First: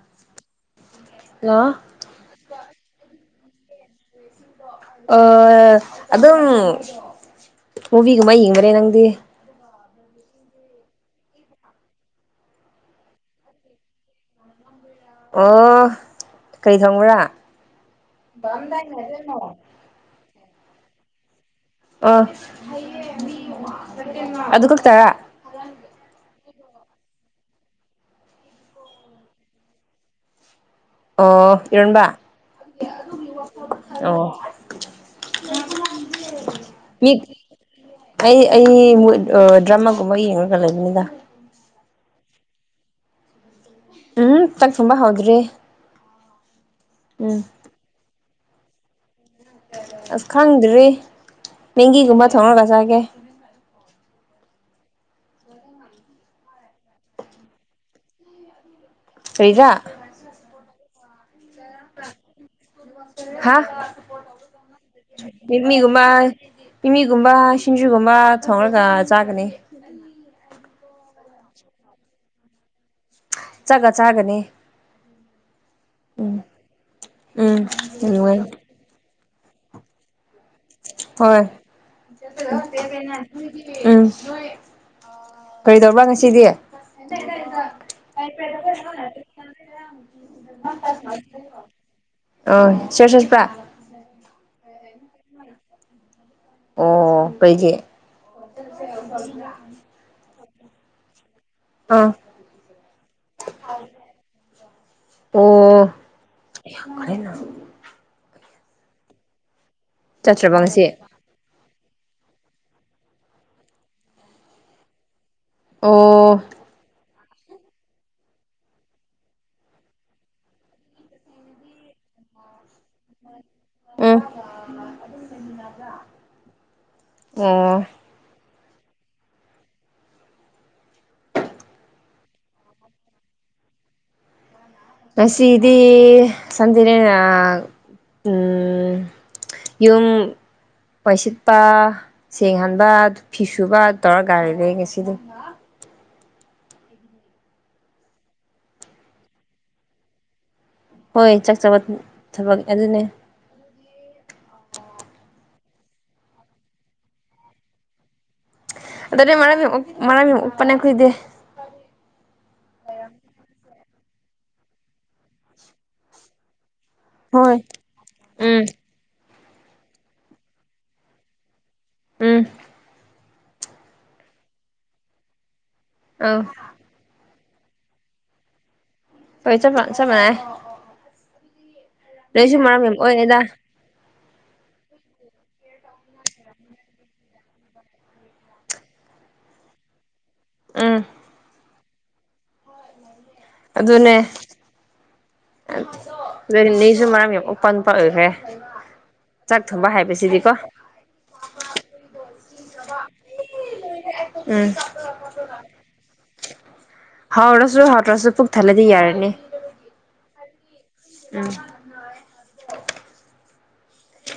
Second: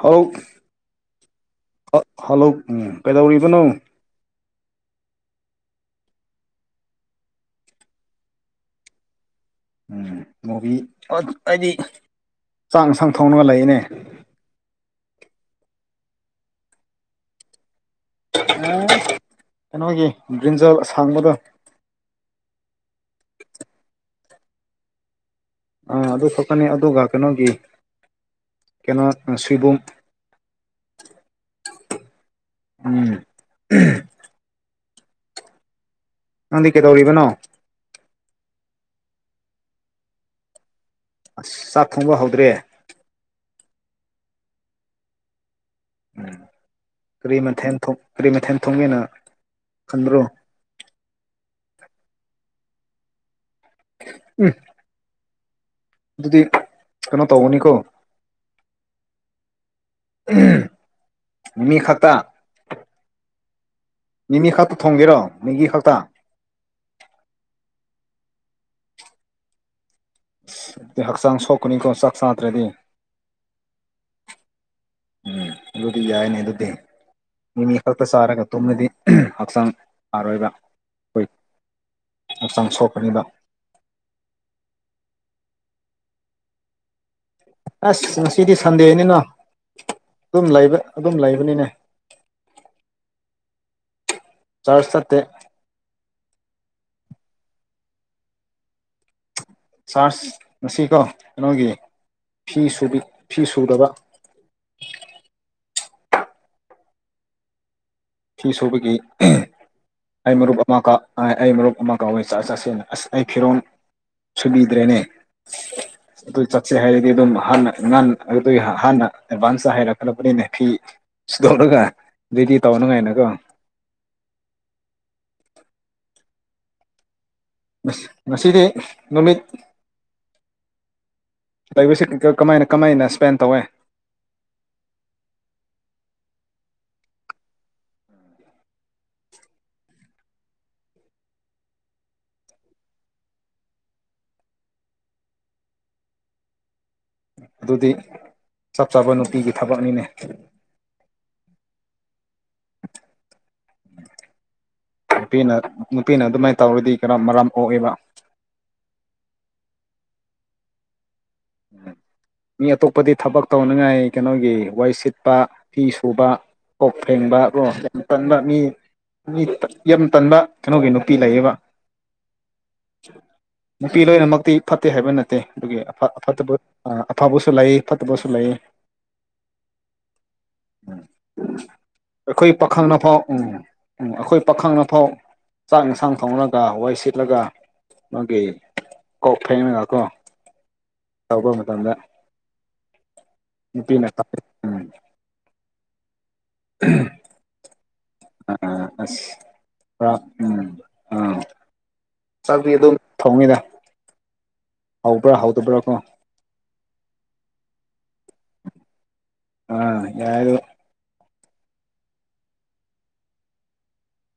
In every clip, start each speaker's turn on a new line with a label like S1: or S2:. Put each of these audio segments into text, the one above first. S1: hello
S2: hello
S1: hello ꯀꯩꯗꯧꯔꯤꯕꯅꯣ
S2: ꯑ ꯑꯗꯨꯗꯝ ꯃꯕꯤꯒ ꯃ ꯑꯩ ꯈ꯭ꯔꯦ ꯅꯪꯗꯤꯦ
S1: ꯎꯝ ꯃꯣꯕꯤ ꯑꯩꯗꯤ ꯆꯥꯛꯟꯁꯥꯡ ꯊꯣꯡꯅꯕ ꯂꯩꯅꯦ
S2: ꯑꯣ ꯀꯔꯤ ꯊꯣꯡꯕ꯭ꯔꯥ
S1: ꯀꯩꯅꯣꯒꯤ ꯒ꯭ꯔꯤꯟꯖꯜ ꯑꯁꯥꯡꯕꯗꯣ
S2: ꯑꯣ ꯑꯗꯨꯗ ꯀꯠꯇꯔ
S1: ꯑꯗꯨ ꯊꯣꯛꯀꯅꯤ ꯑꯗꯨꯒ ꯀꯩꯅꯣꯒꯤ ꯀꯩꯅꯣ ꯁꯣꯏꯕꯨꯝ
S2: ꯑꯣ ꯏꯔꯣꯟꯕ
S1: ꯎꯝ
S2: ꯑꯣ ꯍ
S1: ꯅꯪꯗꯤ ꯀꯩꯗꯧꯔꯤꯕꯅꯣ
S2: ꯑꯩ ꯑꯩ ꯗ꯭ꯔꯃꯥꯒꯨꯝꯕ ꯌꯦꯡꯉꯒ ꯂꯩꯕꯅꯤꯗ
S1: ꯑꯁ ꯆꯥꯛ ꯊꯣꯡꯕ ꯍꯧꯗ꯭ꯔꯦ
S2: ꯎꯝ ꯇꯪ ꯊꯨꯝꯕ ꯍꯥꯎꯗ꯭ꯔꯤ
S1: ꯀꯔꯤ ꯃꯊꯦꯜ ꯀꯔꯤ ꯃꯊꯦꯜ ꯊꯣꯡꯉꯅꯣ
S2: ꯑꯁ ꯈꯪꯗ꯭ꯔꯤ ꯃꯦꯡꯒꯤꯒꯨꯝꯕ ꯊꯣꯡꯉꯒ ꯆꯥꯒꯦ
S1: ꯎꯝ ꯑꯗꯨꯗꯤ ꯀꯩꯅꯣ ꯇꯧꯧꯕꯅꯤꯀꯣ
S2: ꯐꯔꯤꯗꯥ
S1: ꯃꯤ ꯈꯠꯇ
S2: ꯍꯥ
S1: ꯃꯤꯒꯤ ꯈꯛꯇ
S2: ꯏꯃꯤꯒꯨꯝꯕ ꯏꯃꯤꯒꯨꯝꯕ ꯁꯤꯟꯖꯨꯒꯨꯝꯕ ꯃꯥ ꯊꯣꯡꯡꯂꯒ ꯆꯥꯒꯅꯤ
S1: ꯍꯛꯆꯥꯡ ꯁꯣꯛꯀꯅꯤꯀꯣ ꯆꯥꯛ ꯆꯥꯗ꯭ꯔꯗꯤ
S2: ꯆꯠꯒ ꯆꯥꯒꯅꯤ
S1: ꯎꯝ ꯑꯗꯨꯗꯤ ꯌꯥꯏꯅꯦ
S2: ꯎꯝ
S1: ꯑꯗꯨꯗꯤ
S2: ꯎꯝ
S1: ꯃꯤ ꯃꯤ ꯈꯛꯇ
S2: ꯅꯨꯡꯉꯥꯏ
S1: ꯁꯥꯔꯒ ꯇꯨꯝꯗꯤ ꯍꯛꯆꯥꯡ ꯑꯔꯣꯏꯕ
S2: ꯍꯣꯏ
S1: ꯁꯣꯛꯀꯅꯤꯕ
S2: ꯎꯝ ꯀꯔꯤꯗꯧꯕꯥ ꯉꯁꯤꯗꯤ
S1: ꯑꯁ ꯉꯁꯤꯗꯤ ꯁꯟꯗꯦ ꯍꯥꯏꯅꯤꯅꯣ
S2: ꯑ ꯁꯠ ꯁꯦꯠꯄꯥ
S1: ꯆꯔꯖꯇ
S2: ꯑꯣ ꯄꯩꯖꯦ
S1: ꯁꯥꯔꯁ ꯉꯁꯤꯀꯣ ꯀꯩꯅꯣꯒꯤ
S2: ꯑꯥ
S1: ꯐꯤ ꯁ ꯐꯤ ꯁꯨꯗꯕ
S2: ꯔ
S1: ꯐꯤ ꯁꯨꯕꯒꯤ ꯑꯩ ꯃꯔꯨꯞ
S2: ꯆꯠꯇ꯭ꯔꯕ ꯉꯁꯤ
S1: ꯑꯃꯒ ꯑꯩ ꯃꯔꯨꯞ ꯑꯃ ꯀꯧꯋꯦ ꯆꯥꯛ ꯆꯥꯁꯦ ꯑꯁ ꯑꯩ ꯐꯤꯔꯣꯟꯜ ꯁꯨꯕꯤꯗ꯭ꯔꯦꯅꯦ ꯑꯗꯨ
S2: ꯑꯣ
S1: ꯆꯠꯁꯦ ꯍꯥꯏꯔꯗꯤ ꯑꯗꯨꯝ ꯍꯥꯟꯅ ꯑꯉꯥꯟ ꯑꯗꯨꯒꯤ ꯍꯥꯟꯅ ꯑꯦꯗꯚꯥꯟꯁꯇ ꯍꯥꯏꯔꯛꯀꯕꯅꯤꯅ ꯐꯤ ꯁꯨꯗꯣꯛꯂꯒ ꯑꯗꯨꯗꯤ ꯇꯧꯅꯉꯥꯏꯅꯀꯣ
S2: ꯑ
S1: ꯉꯁꯤꯗꯤ ꯅꯨꯃꯤꯠ ꯂꯩꯕꯁꯤ ꯀꯃꯥꯏꯅ ꯀꯃꯥꯏꯅ ꯏꯁꯄꯦꯟ ꯇꯧꯋꯦ
S2: ꯃꯁꯤꯗꯤ ꯁꯗꯤꯅꯦ ꯎ ꯌꯨꯝ ꯄꯩꯁꯤꯠꯄ ꯁꯦꯡꯍꯟꯕ ꯐꯤ ꯁꯨꯕ ꯇꯧꯔꯒ ꯒꯥꯔꯤ ꯂꯩ ꯉꯁꯤꯗꯤ
S1: [unintelligible] ꯑꯗꯨꯗꯤ ꯆꯞ ꯆꯥꯕ ꯅꯨꯄꯤꯒꯤ ꯊꯕꯛꯅꯤꯅꯦ
S2: ꯍꯣꯏ ꯆꯥꯛ ꯆꯥꯕ ꯊꯕꯛ ꯑꯗꯨꯅꯦ
S1: ꯄꯤꯅ ꯅꯨꯄꯤꯅ ꯑꯗꯨꯃꯥꯏꯅ ꯇꯧꯔꯗꯤ ꯀꯔ ꯃꯔꯥꯝ ꯑꯣꯛꯑꯦꯕ
S2: ꯑꯗꯨꯗꯅꯦ ꯃꯔꯃꯤ ꯃꯔꯃꯤ ꯎꯄꯅ ꯀꯗꯦ
S1: ꯃꯤ ꯑꯇꯣꯞꯄꯗꯤ ꯊꯕꯛ ꯇꯧꯅꯤꯡꯉꯥꯏ ꯀꯩꯅꯣꯒꯤ ꯋꯥꯩ ꯁꯤꯠꯄ ꯐꯤ ꯁꯨꯕ ꯀꯣꯛ ꯐꯦꯡꯕ
S2: ꯍꯣꯏ
S1: ꯀꯣ ꯌꯥꯝ ꯀꯟꯕ ꯃꯤ
S2: ꯎꯝ
S1: ꯃꯤ ꯌꯥꯝ ꯇꯟꯕ ꯀꯩꯅꯣꯒꯤ ꯅꯨꯄꯤ ꯂꯩꯌꯦꯕ
S2: ꯎꯝ
S1: ꯅꯨꯄꯤ ꯂꯣꯏꯅꯃꯛꯇꯤ ꯐꯠꯇꯦ ꯍꯥꯏꯕ ꯅꯠꯇꯦ ꯑꯗꯨꯒꯤ
S2: ꯑꯧ
S1: ꯑꯐꯠꯇꯕ ꯑꯐꯕ ꯁ ꯂꯩꯥꯏ ꯐꯠꯇꯕꯁꯨ ꯂꯩꯥꯏ
S2: ꯄꯩ ꯆ ꯐ ꯆ ꯃꯅꯦ
S1: ꯎꯝ ꯑꯩꯈꯣꯏ ꯄꯥꯈꯪꯅꯐꯥꯎ
S2: ꯑꯣꯏꯔꯦꯗ
S1: ꯎꯝ ꯎꯝ ꯑꯩꯈꯣꯏ ꯄꯥꯈꯪ ꯑꯐꯥꯎ ꯆꯥꯛ ꯏꯟꯁꯥꯡ ꯊꯣꯡꯅꯒ ꯋꯥꯏ ꯁꯤꯠꯂꯒ ꯃꯥꯒꯤ ꯀꯈꯩ ꯃꯒ ꯀꯣ
S2: ꯎꯝ
S1: ꯇꯧꯕ ꯃꯇꯝ ꯃꯇꯝꯗ ꯅꯨꯄꯤꯅ
S2: ꯑꯗꯨꯅꯦ
S1: ꯎꯝ
S2: ꯅꯁꯨ ꯃꯔꯥꯡ ꯌꯦꯑꯣ ꯄꯟ ꯐꯈ꯭ꯔꯦ
S1: ꯑ ꯑꯁ
S2: ꯆꯥꯛ ꯊꯣꯡꯕ
S1: ꯄꯨꯔꯥ
S2: ꯍꯥꯏꯕꯁꯤꯗꯤꯀꯣ
S1: ꯆꯥꯛꯕꯤ ꯑꯗꯨꯝ ꯊꯧꯅꯤꯅ
S2: ꯎꯝ
S1: ꯍꯧꯕ꯭ꯔꯥ ꯍꯧꯗꯕ꯭ꯔꯥ ꯀꯣ
S2: ꯑꯣꯇ꯭ꯔꯁꯨ ꯄꯨꯛ ꯊꯜꯂꯗꯤ ꯌꯥꯔꯅꯤ
S1: ꯑꯥ ꯌꯥꯔ
S2: ꯎꯝ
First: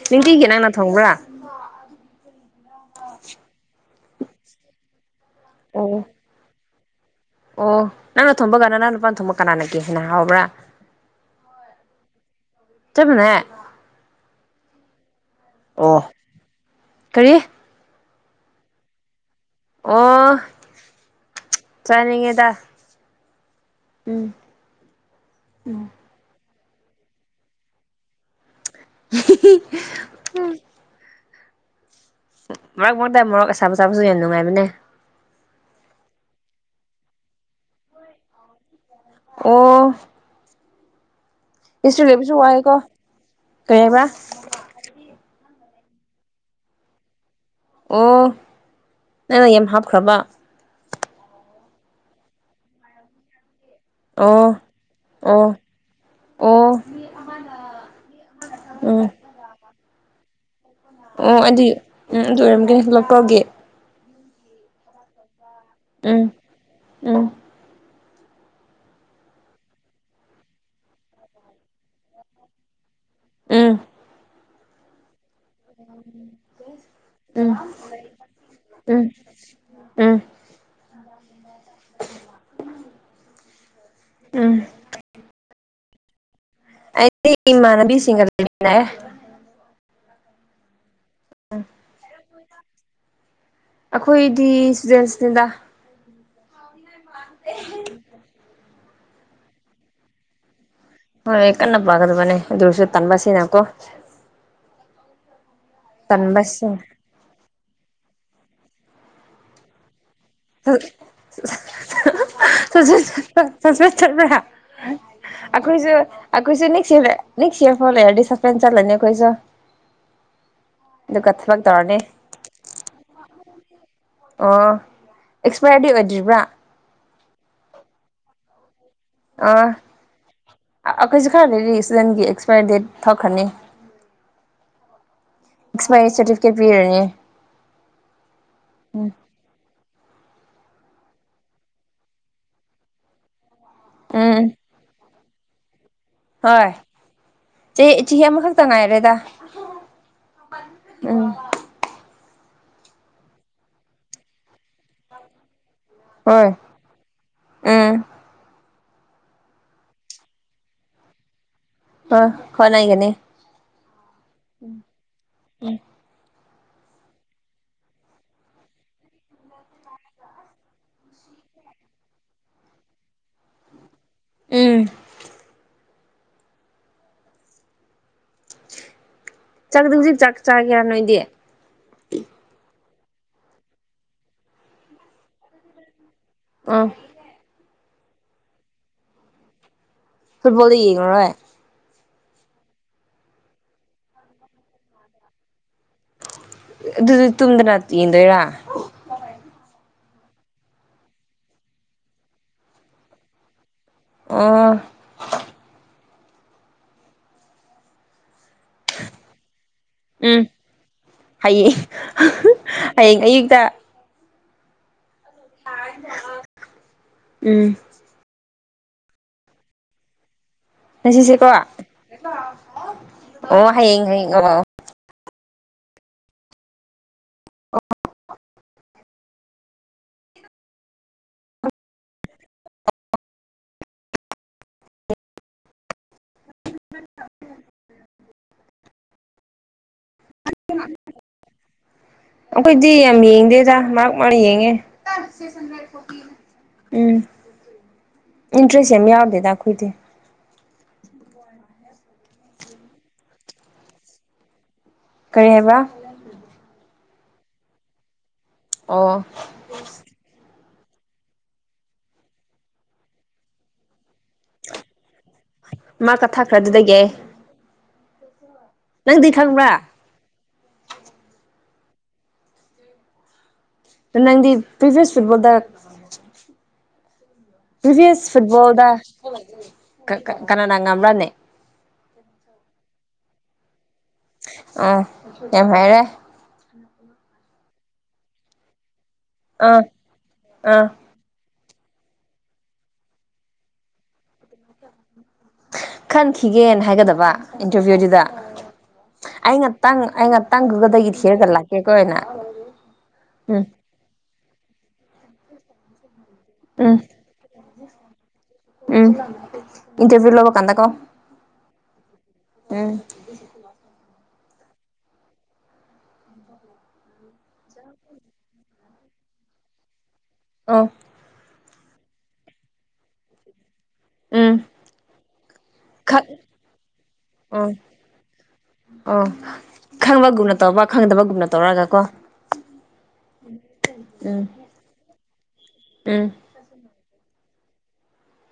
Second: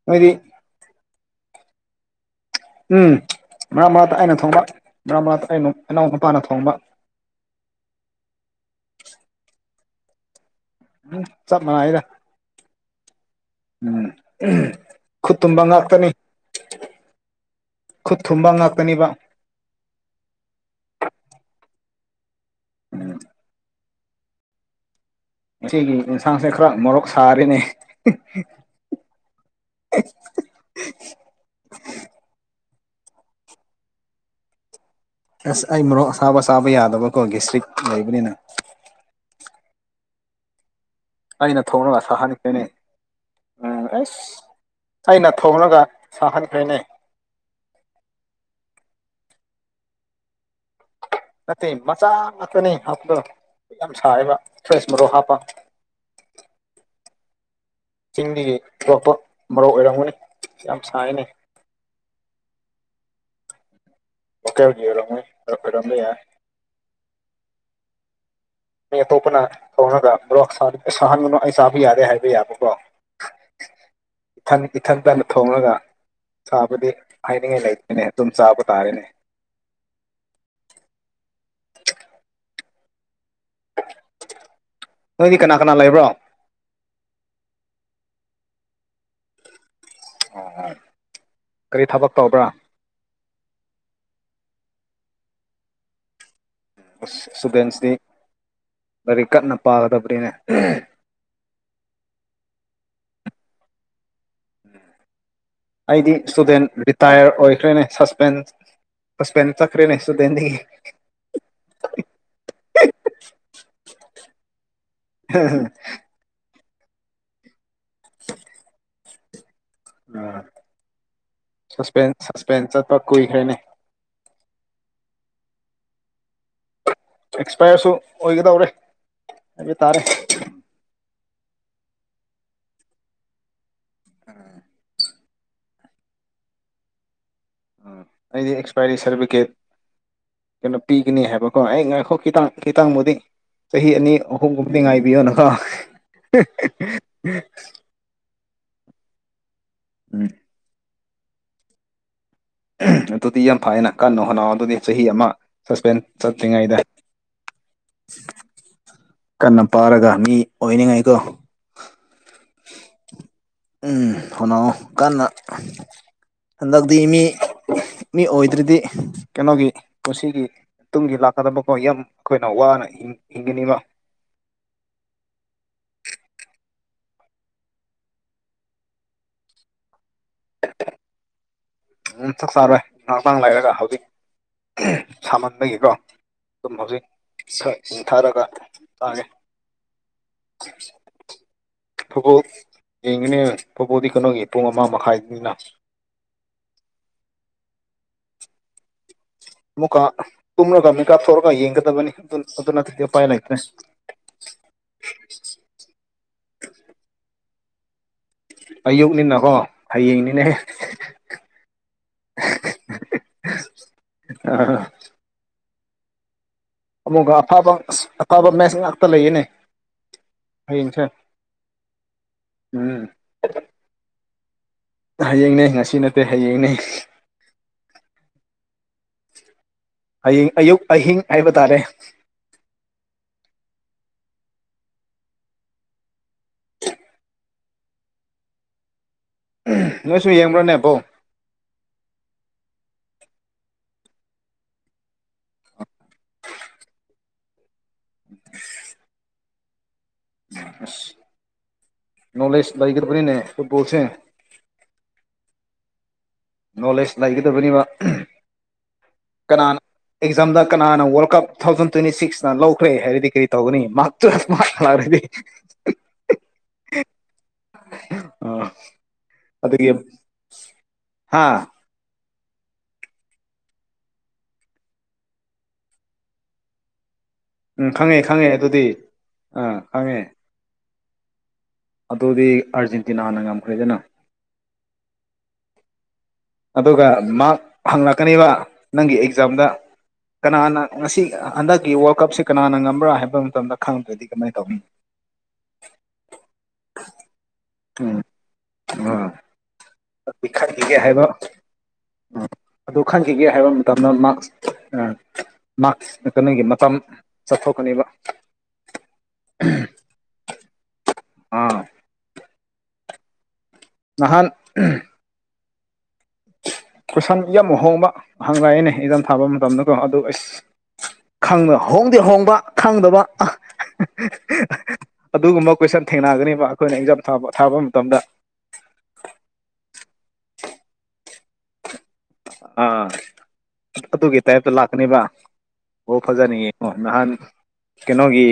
S1: ꯅꯣꯏꯗꯤ
S2: ꯅꯤꯡꯇꯤꯒꯤ ꯅꯪꯅ ꯊꯣꯡꯕ꯭ꯔꯥ
S1: ꯎꯝ ꯃꯔꯛ ꯃꯔꯛꯇ ꯑꯩꯅ ꯊꯣꯡꯕ ꯃꯔꯛ ꯃꯔꯛꯇ ꯑꯩꯅ ꯑꯅꯥꯎ
S2: ꯑꯣ
S1: ꯅꯨꯄꯥꯅ ꯊꯣꯡꯕ
S2: ꯑꯣ ꯅꯪꯅ ꯊꯣꯝꯕ ꯀꯥꯟꯅ ꯅꯪ ꯂꯄꯥꯅ ꯊꯣꯝꯕꯃꯛ ꯀꯅꯥꯅꯒꯦ ꯍꯥꯏꯅ ꯍꯥꯎꯕ꯭ꯔꯥ
S1: ꯎꯝ ꯆꯞ ꯃꯥꯟꯅꯩꯔ
S2: ꯆꯞ ꯃꯥꯟꯅꯩ
S1: ꯎꯝ ꯈꯨꯠ ꯊꯨꯝꯕ
S2: ꯑꯣ
S1: ꯉꯥꯛꯇꯅꯤ
S2: ꯀꯔꯤ
S1: ꯈꯨꯠ ꯊꯨꯝꯕ ꯉꯥꯛꯇꯅꯤꯕ
S2: ꯑꯣ ꯆꯥꯅꯤꯡꯉꯦꯗ
S1: ꯎ
S2: ꯎꯝ
S1: ꯁꯤꯒꯤ ꯏꯟꯁꯥꯡꯁꯦ ꯈꯔ ꯃꯣꯔꯣꯛ ꯁꯥꯔꯤꯅꯦ [unintelligible]
S2: ꯃꯣꯔꯛ ꯃꯣꯏ ꯇ ꯃꯣꯔꯛ ꯑꯁꯥꯕ ꯆꯥꯁꯨ ꯅꯨꯡꯉꯥꯏ ꯃꯅꯦ
S1: ꯑꯁ ꯑꯩ ꯃꯔꯣꯛ ꯑꯁꯥꯕ ꯑꯁꯥꯕ ꯌꯥꯗꯕꯀꯣ ꯗꯤꯁꯇ꯭ꯔꯤꯛ ꯂꯩꯕꯅꯤꯅ
S2: ꯑꯣ
S1: ꯑꯩꯅ ꯊꯣꯡꯂꯒ
S2: ꯏꯁꯇ꯭ꯔꯤ
S1: ꯁꯥꯍꯅꯤ
S2: ꯂꯩꯕꯁꯨ
S1: ꯀꯩꯅꯩ
S2: ꯋꯥꯏꯀꯣ
S1: ꯎ
S2: ꯀꯔꯤ ꯍꯥꯏꯕ꯭ꯔꯥ
S1: ꯑꯁ ꯑꯩꯅ ꯊꯣꯡꯂꯒ ꯁꯍꯟ ꯐꯅꯦ
S2: ꯑꯣ ꯅꯪꯅ ꯌꯥꯝ ꯍꯥꯞꯈ꯭ꯔꯕ
S1: ꯃꯆꯥꯥ ꯃꯥꯅꯦꯅꯤ ꯍꯥꯞꯗ ꯌꯥꯝ ꯁꯥꯥꯏꯕ
S2: ꯑꯣ
S1: ꯐ꯭ꯔꯦꯁ ꯃꯔꯣꯛ ꯍꯥꯞꯄ
S2: ꯑꯣ ꯑꯣ
S1: ꯆꯤꯡꯒꯤ
S2: ꯎꯝ
S1: ꯑꯂꯛꯄ ꯃꯔꯨ ꯑꯣꯏꯔꯝꯒꯅꯤ ꯌꯥꯝ ꯁꯥꯏꯅꯤ
S2: ꯑꯣ ꯑꯗꯨꯏ ꯎꯝ ꯑꯗꯨ ꯑꯣꯏꯔꯝꯒꯦꯂ ꯀꯧꯒꯦ
S1: ꯑꯣꯀꯦꯂꯣꯏꯄꯔꯗ ꯌꯥ
S2: ꯎꯝ ꯎꯝ
S1: ꯑꯩ ꯑꯇꯣꯞꯄꯅ ꯇꯧꯔꯒ ꯕ꯭ꯔꯣꯛ ꯁꯥꯍꯟꯕꯅꯣ ꯑꯩ ꯆꯥꯕ ꯌꯥꯗꯦ ꯍꯥꯏꯕ ꯌꯥꯕꯀ꯭ꯔꯣ
S2: ꯎꯝ
S1: ꯏ ꯊꯪ ꯏꯊꯪ ꯇ ꯊꯣꯉꯒ ꯆꯕꯗꯤ
S2: ꯎꯝ
S1: ꯍꯥꯏꯅꯤꯡꯉꯥꯏ ꯂꯩꯇꯅꯦ ꯑꯗꯨꯝ ꯆꯥꯕ ꯇꯥꯔꯦꯅꯦ
S2: ꯎꯝ ꯎꯝ
S1: [unintelligible]
S2: ꯎꯝ
S1: ꯅꯣꯏꯗꯤ ꯀꯅꯥ ꯀꯅꯥ ꯂꯩꯕ꯭ꯔꯣ
S2: ꯑꯩꯗꯤ ꯏꯃꯅꯕꯤꯁꯤꯡꯒꯔ ꯂꯩꯅ
S1: ꯑꯣ ꯀꯔꯤ ꯊꯕꯛ ꯇꯧꯕ꯭ꯔꯥ
S2: ꯑꯩꯈꯣꯏꯗꯤ ꯏꯁꯇꯨꯗꯦꯟꯁꯅꯦꯗ
S1: ꯏꯁꯇꯨꯗꯦꯟꯁꯤꯗꯤ ꯂꯥꯏꯔꯤꯛ ꯀꯟꯅ ꯄꯥꯒꯗꯕꯅꯤꯅꯦ
S2: ꯍꯣꯏ ꯀꯟꯅ ꯄꯒꯗ ꯃꯅꯦ ꯑꯗꯨꯁꯨ ꯇꯥꯟꯕꯁꯤꯅꯀꯣ
S1: ꯑꯩꯗꯤ ꯏꯁꯇꯨꯗꯦꯟ ꯔꯤꯇꯥꯌꯔ ꯑꯣꯏꯈ꯭ꯔꯦꯅꯦ ꯁꯁꯄꯦꯟ ꯁꯁꯄꯦꯟ ꯆꯠꯈ꯭ꯔꯦꯅꯦ ꯏꯁꯇꯨꯗꯦꯟꯗꯒꯤ
S2: ꯁ ꯁꯁꯃ ꯆꯠꯄ ꯑꯩꯈꯣꯏꯁꯨ ꯀꯣꯏꯁꯨ ꯅ ꯅ ꯐꯣ ꯍꯥꯏꯗꯤ ꯁꯁꯄꯦꯟꯂꯅꯤ ꯀꯣꯏꯁꯣ
S1: ꯎ
S2: ꯇꯧꯔꯅꯤ
S1: ꯁꯁꯄꯦꯟ ꯁꯁꯄꯦꯟꯁ ꯆꯠꯄ ꯀꯨꯏꯈ꯭ꯔꯦꯅꯦ
S2: ꯑꯣ ꯑꯦꯛꯁꯄꯌꯔꯗꯤ ꯑꯣꯏꯗ꯭ꯔꯤꯕ꯭ꯔꯥ
S1: ꯑꯦꯛꯁꯄꯥꯌꯔꯁꯨ ꯑꯣꯏꯒꯗꯧꯔꯦ
S2: ꯑꯥ
S1: ꯍꯥꯏꯕ ꯇꯥꯔꯦ
S2: ꯑꯩꯈꯣꯏꯁꯨ ꯈꯔ ꯂꯩꯔꯤ ꯏꯁꯗꯟꯒꯤ ꯑꯦꯛꯁꯄꯥꯏꯔꯤ ꯗꯦꯠ ꯊꯛꯈꯅꯤ
S1: ꯑꯝ
S2: ꯑꯦꯛꯁꯄꯔꯤ ꯁꯔꯇꯤꯐꯤꯦꯠ ꯄꯤꯔꯅꯤꯦ
S1: ꯎ ꯑꯩꯗꯤ ꯑꯦꯛꯁꯄꯥꯏꯔꯤ ꯁꯥꯔꯇꯤꯐꯤꯀꯦꯠ ꯀꯩꯅꯣ ꯄꯤꯒꯅꯤ ꯍꯥꯏꯕꯀꯣ ꯑꯩ ꯉꯥꯏꯈꯣ ꯈꯤꯇꯪ ꯈꯤꯇꯪꯕꯨꯗꯤ ꯆꯍꯤ ꯑꯅꯤ
S2: ꯎꯝ
S1: ꯑꯍꯨꯝꯒꯨꯝꯕꯗꯤ ꯉꯥꯏꯕꯤꯌꯣꯅꯀꯣ
S2: ꯍꯣꯏ ꯆꯍꯤ ꯆꯍꯤ ꯑꯃꯈꯛꯇ ꯉꯥꯏꯔꯦꯗ
S1: ꯎꯝ
S2: ꯎꯝ
S1: ꯑꯗꯨꯗꯤ ꯌꯥꯝ ꯐꯥꯏꯅ ꯀꯥꯟꯅꯣ ꯍꯅ ꯑꯗꯨꯗꯤ ꯆꯍꯤ ꯑꯃ ꯁꯁꯄꯦꯟꯁ
S2: ꯍꯣꯏ
S1: ꯆꯠꯠꯇ꯭ꯔꯤꯉꯩꯗ
S2: ꯎꯝ
S1: ꯀꯟꯅ ꯄꯥꯔꯒ ꯃꯤ ꯑꯣꯏꯅꯤꯡꯉꯥꯏꯀꯣ
S2: ꯑ ꯀꯅꯒꯅꯤ
S1: ꯎꯝ ꯍꯅꯥꯑꯣ ꯀꯟꯅ
S2: ꯎꯝ
S1: ꯍꯟꯗꯛꯇꯤ ꯃꯤ ꯃꯤ ꯑꯣꯏꯗ꯭ꯗꯤ ꯀꯩꯅꯣꯒꯤ ꯄꯨꯟꯁꯤꯒꯤ ꯇꯨꯡꯒꯤ ꯂꯥꯛꯀꯗꯕꯀꯣ ꯌꯥꯝ ꯑꯩꯈꯣꯏꯅ ꯋꯥꯅ ꯍꯤꯡꯒꯅꯤꯕ
S2: ꯎꯝ ꯆꯥꯛꯖꯤꯛ ꯆꯥꯛ ꯆꯥ ꯀꯦꯌꯥ ꯅꯣꯏꯗꯤ
S1: ꯎꯝ ꯆꯥꯛ ꯆꯥꯔꯣꯏ ꯃꯔꯄꯥꯡ ꯂꯩꯔꯒ ꯍꯧꯖꯤꯛ ꯁꯥꯃꯟꯕꯒꯤꯀꯣ ꯑꯗꯨꯝ
S2: ꯑꯥ
S1: ꯍꯧꯖꯤꯛ ꯍꯤꯡꯊꯔꯒ ꯇꯥꯡꯉꯦ
S2: ꯐꯨꯠꯄꯣꯜꯗ ꯌꯦꯒ
S1: ꯐꯕꯣ ꯌꯦꯡꯉꯤꯅꯦ ꯐꯣꯕꯣꯗꯤ ꯀꯩꯅꯣꯒꯤ ꯄꯨꯡ ꯑꯃ ꯃꯈꯥꯏꯅꯤꯅ
S2: ꯑꯗꯨ ꯇꯗꯅꯠꯇ ꯌꯦꯗ
S1: ꯃꯨꯀꯥ ꯀꯨꯝꯂꯒ ꯃꯤꯀꯥꯞ ꯊꯣꯛꯔꯒ ꯌꯦꯡꯒꯗꯕꯅꯤ ꯑꯗꯨ ꯑꯗꯨ ꯅꯠꯇꯗꯤ ꯎꯄꯥꯏ ꯂꯩꯇ꯭ꯔꯦ
S2: ꯑꯣ
S1: [unintelligible] ꯑꯌꯨꯛꯅꯤꯅꯀꯣ
S2: ꯎꯝ
S1: ꯍꯌꯦꯡꯅꯤꯅꯦ
S2: ꯍꯌꯦꯡ ꯍꯌꯦꯡ ꯑꯌꯨꯛꯇ
S1: ꯑ
S2: ꯍ
S1: ꯑꯃꯨꯛꯒ ꯑꯐꯕ ꯑꯐꯕ ꯃꯦꯁ ꯉꯥꯛꯇ ꯂꯩꯌꯦꯅꯦ ꯍꯌꯦꯡꯁꯦ
S2: ꯉꯁꯤꯁꯦꯀꯣ
S1: ꯎꯝ
S2: ꯑꯣ ꯍꯌꯦꯡ ꯍꯌꯦꯡ ꯑꯣ
S1: ꯍꯌꯦꯡꯅꯦ ꯉꯁꯤ ꯅꯠꯇꯦ ꯍꯌꯦꯡꯅꯦ
S2: ꯑ
S1: ꯑꯌꯤꯡ ꯑꯌꯨꯛ ꯑꯍꯤꯡ ꯍꯥꯏꯕ ꯇꯥꯔꯦ ꯅꯣꯏ ꯁ ꯌꯦꯡꯕ꯭ꯔꯅꯦꯄꯣ
S2: ꯗꯤ ꯌꯥꯝ ꯌꯦꯡꯗꯦꯗ ꯃꯥ ꯃꯥꯅ ꯌꯦꯡꯉꯦ
S1: [unintelligible]
S2: ꯏꯟꯇ꯭ꯔꯦꯁꯃꯤ ꯌꯥꯎꯗꯦ ꯇꯥꯈꯣꯏꯗꯤꯦ
S1: ꯑꯁ ꯅꯣꯂꯦꯖ ꯂꯩꯈ꯭ꯔꯕꯅꯤꯅꯦ ꯐꯨꯠꯕꯣꯜꯁꯦ
S2: ꯇꯦꯕ
S1: ꯅꯣꯂꯦꯖ ꯂꯩꯒꯗꯕꯅꯤꯕ
S2: ꯑꯣ
S1: ꯀꯅꯥꯅ ꯑꯦꯛꯖꯥꯝꯗ ꯀꯅꯥꯅ world cup two thousand twenty ꯁꯤꯛꯁꯅ ꯂꯧꯈ꯭ꯔꯦ ꯍꯥꯏꯔꯗꯤ ꯀꯔꯤ ꯇꯧꯒꯅꯤ ꯃꯍꯥꯛ ꯃꯥꯔꯗꯤ
S2: ꯃꯥ ꯀꯛꯊꯈ꯭ꯔꯗꯨꯗꯒꯤ
S1: ꯑ
S2: ꯅꯪꯗꯤ ꯈꯪꯕ꯭ꯔꯥ
S1: ꯑꯗ ꯍꯥꯥ
S2: ꯅꯪꯗꯤ ꯄꯤꯚꯌꯁ ꯐꯨꯠꯕꯣꯜꯗ
S1: ꯎꯝ ꯈꯪꯉꯦ
S2: ꯄꯔꯤꯚꯌꯁ
S1: ꯈꯪꯉꯦ ꯑꯗꯨꯗꯤ
S2: ꯐꯨꯠꯕꯣꯜꯗ
S1: ꯑꯥ ꯈꯪꯉꯦ
S2: ꯀꯅꯥꯅ ꯉꯝꯕꯔꯅꯦ
S1: ꯑꯗꯨꯗꯤ ꯑꯥꯔꯖꯦꯟꯇꯤꯅꯥꯅ ꯉꯝꯈ꯭ꯔꯦꯗꯅ
S2: ꯑ ꯌꯥꯝ ꯃꯔꯦ
S1: ꯑꯗꯨꯒ ꯃꯍꯥꯛ ꯍꯪꯂꯛꯀꯅꯦꯕ ꯅꯪꯒꯤ ꯑꯦꯛꯖꯥꯝꯗ
S2: ꯑꯥ
S1: ꯀꯅꯥꯅ
S2: ꯑꯥ
S1: ꯉꯁꯤ ꯍꯟꯗꯛ ꯋꯥꯔꯜ ꯀꯞꯁꯤꯦ ꯀꯅꯥꯅ ꯉꯝꯕ꯭ꯔꯥ ꯍꯥꯏꯕ ꯃꯇꯝꯗ ꯈꯪꯗ꯭ꯔꯗꯤ ꯀꯃꯥꯏꯅ ꯇꯧꯅꯤ
S2: ꯈꯟꯈꯤꯒꯦꯅ ꯍꯥꯏꯒꯗꯕ
S1: ꯎꯝ
S2: ꯏꯟꯇꯔꯚꯤꯌꯨꯗꯨꯗ
S1: ꯑꯥ
S2: ꯑꯩ ꯉꯥꯛꯇꯪ ꯑꯩ
S1: ꯄꯤꯛ
S2: ꯉꯥꯛꯇꯪ
S1: ꯈꯟꯈꯤꯒꯦ
S2: ꯒꯨꯒꯜꯗꯒꯤ
S1: ꯍꯥꯏꯕꯣ
S2: ꯊꯤꯔꯒ ꯂꯥꯛꯀꯦꯀꯣ ꯍꯥꯏꯅ
S1: ꯎꯝ ꯑꯗꯨ ꯈꯟꯈꯤꯒꯦ
S2: ꯎꯝ
S1: ꯍꯥꯏꯕ ꯃꯇꯝꯗ ꯃꯥꯛꯁ ꯑ ꯃꯥꯛꯁ ꯀꯩꯅꯣꯒꯤ ꯃꯇꯝ
S2: ꯎꯝ
S1: ꯆꯠꯊꯣꯛꯀꯅꯦꯕ
S2: ꯎꯝ ꯏꯟꯇꯔꯚ꯭ꯨ ꯂ ꯑꯗꯒꯣ
S1: ꯑꯥ
S2: ꯎꯝ
S1: ꯃꯍꯍꯥꯟ ꯀꯣꯏꯁꯟ ꯏ ꯌꯥꯝ ꯑꯨꯍꯣꯡꯕ ꯍꯪ ꯂꯛꯑꯦꯅꯦ ꯏꯟꯖꯥꯝ ꯊꯥꯕ ꯃꯇꯝꯗ ꯀꯣ ꯑꯗꯨ ꯑꯩꯁ
S2: ꯑꯣ
S1: ꯈꯪꯉ ꯍꯣꯡꯗꯤ ꯍꯣꯡꯕ ꯈꯪꯗꯕ
S2: ꯎꯝ
S1: ꯑꯗꯨꯒꯨꯝꯕ ꯀꯣꯏꯁꯟ
S2: ꯈꯛ
S1: ꯊꯦꯡꯅꯒꯅꯦꯕ ꯑꯩꯈꯣꯏꯅ ꯑꯦꯛꯖꯥꯝ ꯊꯥꯕ
S2: ꯎꯝ
S1: ꯊꯥꯕ ꯃꯇꯝꯗ
S2: ꯑꯣ ꯈꯪꯕꯒꯨꯝꯅ ꯇꯧꯕ ꯈꯪꯗꯕꯒꯨꯝꯅ ꯇꯧꯔꯒ ꯀꯣ
S1: ꯑꯥ ꯑꯗꯨꯒꯤ
S2: ꯎꯝ
S1: ꯇꯥꯏꯞꯇ ꯂꯥꯛꯀꯅꯤꯕ ꯑꯣ
S2: ꯎꯝ
S1: ꯐꯖꯅꯤꯡꯌꯦ ꯀꯣ ꯅꯍꯥꯟ ꯀꯩꯅꯣꯒꯤ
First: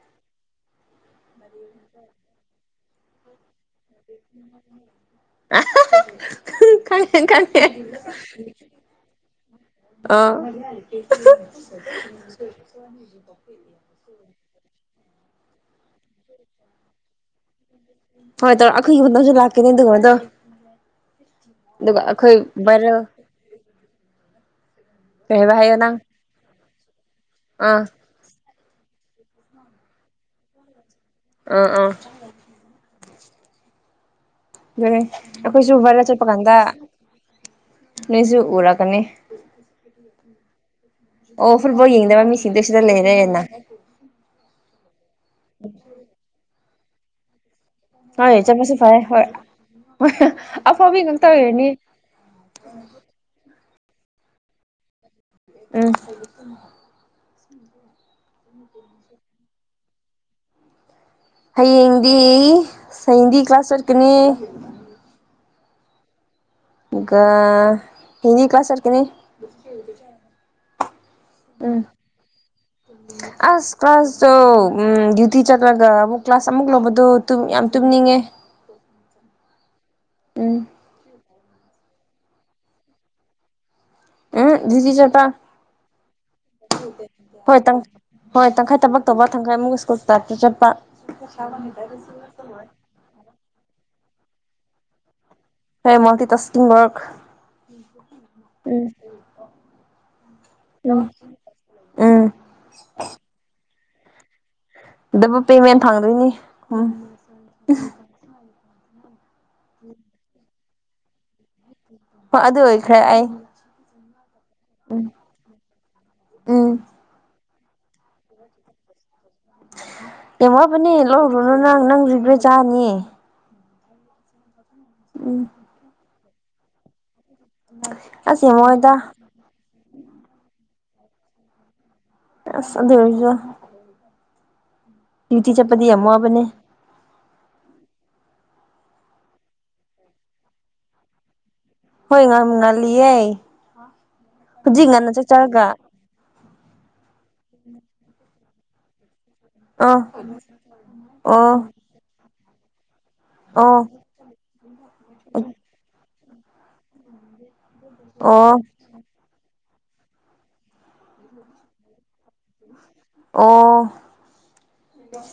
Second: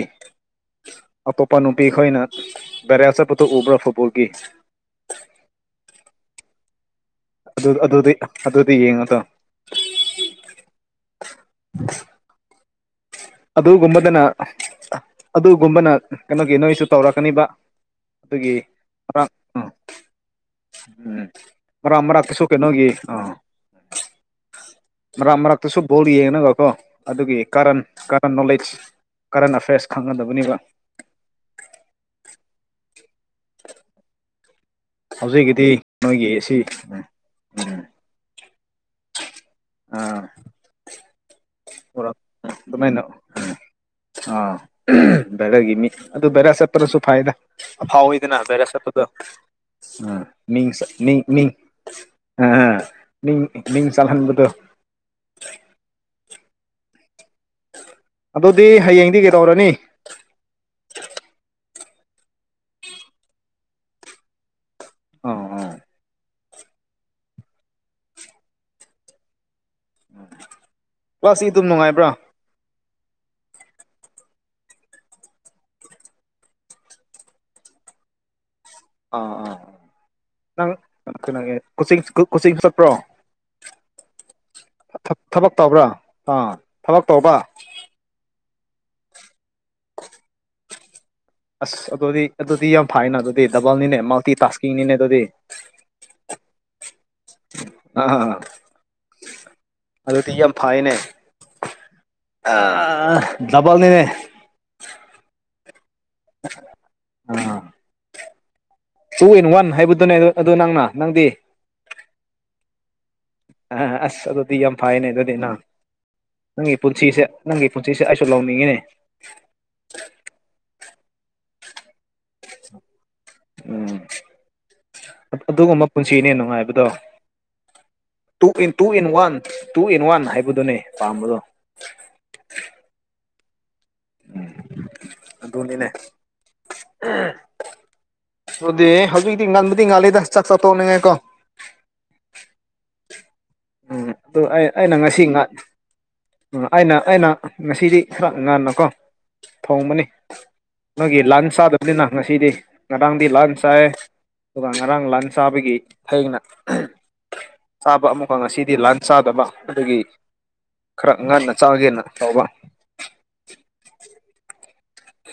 S1: ꯑꯇꯣꯞꯄꯅꯨꯄꯤꯈꯣꯏꯅ ꯚꯥꯏꯔꯦꯜ ꯆꯠꯄꯗꯨ ꯎꯕ꯭ꯥꯔ ꯐꯨ
S2: ꯑꯍꯍ ꯍꯨꯡ ꯀꯥꯏ ꯈꯪꯇꯦ
S1: ꯑꯗꯨ ꯑꯗꯨꯗꯤ ꯑꯗꯨꯗꯤ ꯌꯦꯡꯉꯣꯗꯣ
S2: [unintelligible] ꯑ ꯑꯍ
S1: ꯑꯗꯨꯒꯨꯝꯕꯗꯅ ꯑꯗꯨꯒꯨꯝꯕꯅ ꯀꯩꯅꯣꯒꯤ ꯅꯣꯏꯁꯨ ꯇꯧꯔꯛꯀꯅꯤꯕ
S2: ꯍꯣꯏ
S1: ꯑꯗꯨꯒꯤ
S2: ꯇꯧꯔꯣ ꯑꯩꯈꯣꯏꯒꯤ
S1: ꯃꯔꯥꯡ
S2: ꯃꯇꯝꯁꯨ
S1: ꯎꯝ
S2: ꯂꯥꯛꯀꯅꯤ ꯑꯗꯨꯒꯨꯝꯕꯗꯣ
S1: ꯎꯝ ꯃꯔꯥꯛ
S2: ꯑꯗꯨꯒ ꯑꯩꯈꯣꯏ
S1: ꯃꯔꯥꯛꯇꯁꯨ ꯀꯩꯅꯣꯒꯤ
S2: ꯚꯥꯏꯔꯦꯜ
S1: ꯑ ꯃꯔꯥꯛ
S2: ꯀꯩ ꯍꯥꯏꯕ ꯍꯥꯏꯌꯣ
S1: ꯃꯔꯥꯛꯇꯁꯨ
S2: ꯅꯪ
S1: ꯕꯣꯜ ꯌꯦꯡꯅꯕ ꯀꯣ ꯑꯗꯨꯒꯤ
S2: ꯑꯥ
S1: ꯀꯥꯔꯟ ꯀꯔꯟ ꯅꯣꯂꯦꯖ ꯀꯔꯟ ꯑꯐꯦꯌꯔꯁ ꯈꯪꯒꯗꯕꯅꯤꯕ
S2: ꯑ ꯑ ꯒꯦꯔꯦ [unintelligible] ꯑꯩꯈꯣꯏꯁꯨ
S1: ꯍꯧꯖꯤꯛꯀꯤꯗꯤ
S2: ꯚꯥꯏꯔꯦꯜ ꯆꯠꯄ
S1: ꯅꯣꯏꯒꯤ
S2: ꯀꯥꯟꯗ
S1: ꯑꯁꯤ
S2: ꯅꯣꯏꯖꯨ ꯄꯨꯔꯛꯀꯅꯤ
S1: ꯑꯥ
S2: ꯑꯣ ꯐꯨꯠꯕꯣꯜ ꯌꯦꯡꯗꯕ ꯃꯤꯁꯤꯡꯗꯤ ꯁꯤꯗ ꯂꯩꯔꯦꯅꯥ
S1: ꯎꯝ ꯚꯥꯏꯔꯦꯜꯒꯤ ꯃꯤ ꯑꯗꯨ ꯚꯥꯏꯔꯦꯜ ꯆꯠꯄꯗꯨꯁꯨ ꯐꯩꯗ ꯑꯐꯥꯎꯋꯤꯗꯅ
S2: ꯍꯣꯏ
S1: ꯚꯥꯏꯔꯦꯜ
S2: ꯆꯠꯄꯁꯨ ꯐꯔꯦ
S1: ꯆꯠꯄꯗꯣ
S2: ꯍꯣꯏ ꯍꯣꯏ
S1: ꯑ ꯃꯤꯡꯆ
S2: ꯑꯐꯥꯎꯕꯤ
S1: ꯃꯤꯡ
S2: ꯉꯥꯛꯇ
S1: ꯃꯤꯡ
S2: ꯑꯣꯏꯔꯅꯤ
S1: ꯑ ꯑ ꯃꯤꯡ ꯃꯤꯡ ꯆꯜꯍꯟꯕꯗꯣ
S2: ꯑ
S1: ꯑꯗꯨꯗꯤ ꯍꯌꯦꯡꯗꯤ ꯀꯩꯗꯧꯔꯅꯤ
S2: ꯍꯌꯦꯡꯗꯤ ꯁꯌꯦꯡꯗꯤ ꯀ꯭ꯂꯥꯁ ꯆꯠꯀꯅꯤ
S1: ꯑꯣ ꯑꯣ
S2: ꯒꯣ ꯍꯌꯦꯡꯗꯤ ꯀ꯭ꯂꯥꯁ ꯆꯠꯀꯅꯤ
S1: ꯀ꯭ꯂꯥꯁꯗꯤꯗꯨꯝ
S2: ꯎꯝ
S1: ꯅꯨꯡꯉꯥꯏꯕ꯭ꯔꯥ
S2: ꯑꯁ ꯀ꯭ꯂꯥꯁꯇꯣ ꯎꯝ ꯗ꯭ꯌꯨꯇꯤ ꯆꯠꯂꯒ ꯑꯃꯨꯛ ꯀ꯭ꯂꯥꯁ ꯑꯃꯨꯛ ꯂꯧꯕꯗꯣ ꯇꯨꯝ ꯌꯥꯝ ꯇꯨꯝ ꯅꯤꯡꯉꯦ
S1: ꯀꯩꯅꯣꯒꯦ [unintelligible] ꯀꯣꯆꯤꯡ ꯀꯣꯆꯤꯡ ꯆꯠꯄ꯭ꯔꯣ
S2: ꯎꯝ ꯗ꯭ꯌꯨꯇꯤ ꯆꯠꯄ
S1: ꯊꯕꯛ ꯇꯧꯕ꯭ꯔꯥ ꯑꯥ ꯊꯕꯛ ꯇꯧꯕꯥ
S2: ꯍꯣꯏ ꯇꯪ ꯍꯣꯏ ꯇꯪꯈꯥꯏ ꯊꯕꯛ ꯇꯧꯕ ꯇꯪꯈꯥꯏꯃꯨꯛ ꯁ꯭ꯀꯨꯜ ꯇꯥꯏꯞꯇ [unintelligible] ꯆꯠꯄ
S1: ꯑꯁ ꯑꯗꯨꯗꯤ ꯑꯗꯨꯗꯤ ꯌꯥꯝ ꯐꯥꯏꯅ ꯑꯗꯨꯗꯤ ꯗꯕꯜꯅꯤꯅꯦ ꯃꯜꯇꯤ ꯇꯥꯛꯁꯀꯤꯡꯅꯤꯅꯦ ꯑꯗꯨꯗꯤ
S2: ꯍꯦ ꯃꯜꯇꯤ ꯇꯥꯛꯁꯀꯤꯡ ꯋꯥꯛ
S1: ꯑꯥ
S2: ꯎꯝ
S1: ꯑꯗꯨꯗꯤ ꯌꯥꯝ ꯐꯥꯏꯅꯦ
S2: ꯎꯝ ꯎꯝ
S1: ꯑꯥꯥ ꯗꯞ ꯕꯜꯅꯤꯅꯦ
S2: ꯗꯕꯨꯛꯇ ꯍꯨꯌꯦꯟ [unintelligible] ꯊꯥꯒꯠꯂꯅꯤ ꯎꯝ ꯑ [unintelligible]
S1: ꯇꯨ ꯏꯟ ꯋꯥꯟ ꯍꯥꯏꯕꯗꯨꯅꯦ ꯑꯗꯨ ꯅꯪꯅ ꯅꯪꯗꯤ
S2: ꯑꯗꯨ ꯑꯣꯏꯈ꯭ꯔꯦ ꯑꯩ
S1: ꯑ ꯑꯁ ꯑꯗꯨꯗꯤ ꯌꯥꯝ ꯐꯥꯏꯅꯦ
S2: ꯎꯝ
S1: ꯑꯗꯨꯗꯤ ꯅꯪ
S2: ꯎꯝ
S1: ꯅꯪꯒꯤ ꯄꯨꯟꯁꯤꯁꯦ ꯅꯪꯒꯤ ꯄꯨꯟꯁꯤꯁꯦ ꯑꯩꯁꯨ ꯂꯧꯅꯤꯡꯉꯦꯅꯦ
S2: ꯇꯧꯋꯥꯕꯨꯅꯤ [unintelligible] ꯂꯧꯔꯨꯅꯨ ꯅꯪ ꯅꯪ ꯔꯤꯒ꯭ꯔꯦꯠ ꯆꯥꯅꯤ
S1: ꯎꯝ
S2: ꯎꯝ
S1: ꯑꯗꯨꯒꯨꯝꯕ ꯄꯨꯟꯁꯤꯅꯦ ꯅꯨꯡꯉꯥꯏꯕꯗꯣ ꯇꯨ
S2: ꯑꯁ ꯌꯥꯝ
S1: ꯏꯟ ꯇꯨ ꯏꯟ
S2: ꯋꯥꯏꯗ
S1: ꯋꯥꯟ ꯇꯨ ꯏꯟ ꯋꯥꯟ ꯍꯥꯏꯕꯗꯨꯅꯦ ꯄꯥꯝꯕꯗꯣ
S2: ꯑꯁ ꯑꯗꯨꯑꯣꯏꯖꯨ ꯗ꯭ꯌꯨꯇꯤ ꯆꯠꯄꯗꯤ
S1: ꯑꯗꯨꯅꯤꯅꯦ
S2: ꯌꯥꯝ ꯋꯥꯕꯅꯦ
S1: ꯑꯗꯨꯗꯤ ꯍꯧꯖꯤꯛꯇꯤ ꯉꯟꯕꯨꯗꯤ ꯉꯜꯂꯤꯗ ꯆꯥꯛ ꯆꯥ ꯇꯣꯛꯅꯤꯡꯉꯥꯏꯀꯣ
S2: ꯍꯣꯏ ꯉꯟ ꯉꯟꯂꯤꯌꯦ
S1: ꯎꯝ ꯑꯗꯨ ꯑꯩ ꯑꯩꯅ ꯉꯁꯤ ꯉꯥꯛ ꯑꯩꯅ ꯑꯩꯅ ꯉꯁꯤꯗꯤ ꯈꯔ ꯉꯟꯅꯀꯣ
S2: ꯑꯥ
S1: ꯊꯣꯡꯕꯅꯤ ꯅꯣꯏꯒꯤ ꯂꯥꯟꯁ
S2: ꯑꯣ
S1: ꯆꯥꯗꯕꯅꯤꯅ ꯉꯁꯤꯗꯤ ꯉꯔꯥꯡꯗꯤ ꯂꯥꯟ
S2: ꯑꯣ
S1: ꯆꯥꯏ ꯑꯗꯨꯒ ꯉꯔꯥꯡ ꯂꯥꯟ ꯆꯥꯕꯒꯤ ꯊꯅ ꯆꯥꯕ ꯑꯃꯨꯛꯀ
S2: ꯑꯣ
S1: ꯉꯁꯤꯗꯤ ꯂꯥꯟ ꯆꯥꯗꯕ ꯑꯗꯨꯗꯒꯤ ꯈꯔ ꯉꯟꯅ ꯆꯥꯎꯥꯒꯦꯅ
S2: ꯑꯣ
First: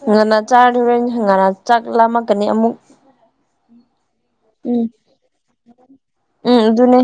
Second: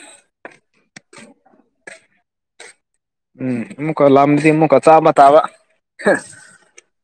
S2: ꯍꯪ ꯉꯅꯥ ꯆꯥꯗꯔꯦꯅꯤ ꯍꯪꯒꯥꯅꯥ ꯆꯥꯛ ꯂꯥꯝꯃꯀꯅꯤ ꯑꯃꯨꯛ
S1: ꯎꯝ ꯑꯃꯨꯛꯀ ꯂꯗꯤ ꯑꯃꯨꯀ
S2: ꯎꯝ
S1: ꯆꯥꯕ ꯇꯥꯕ
S2: ꯎꯝ ꯑꯗꯨꯅꯦ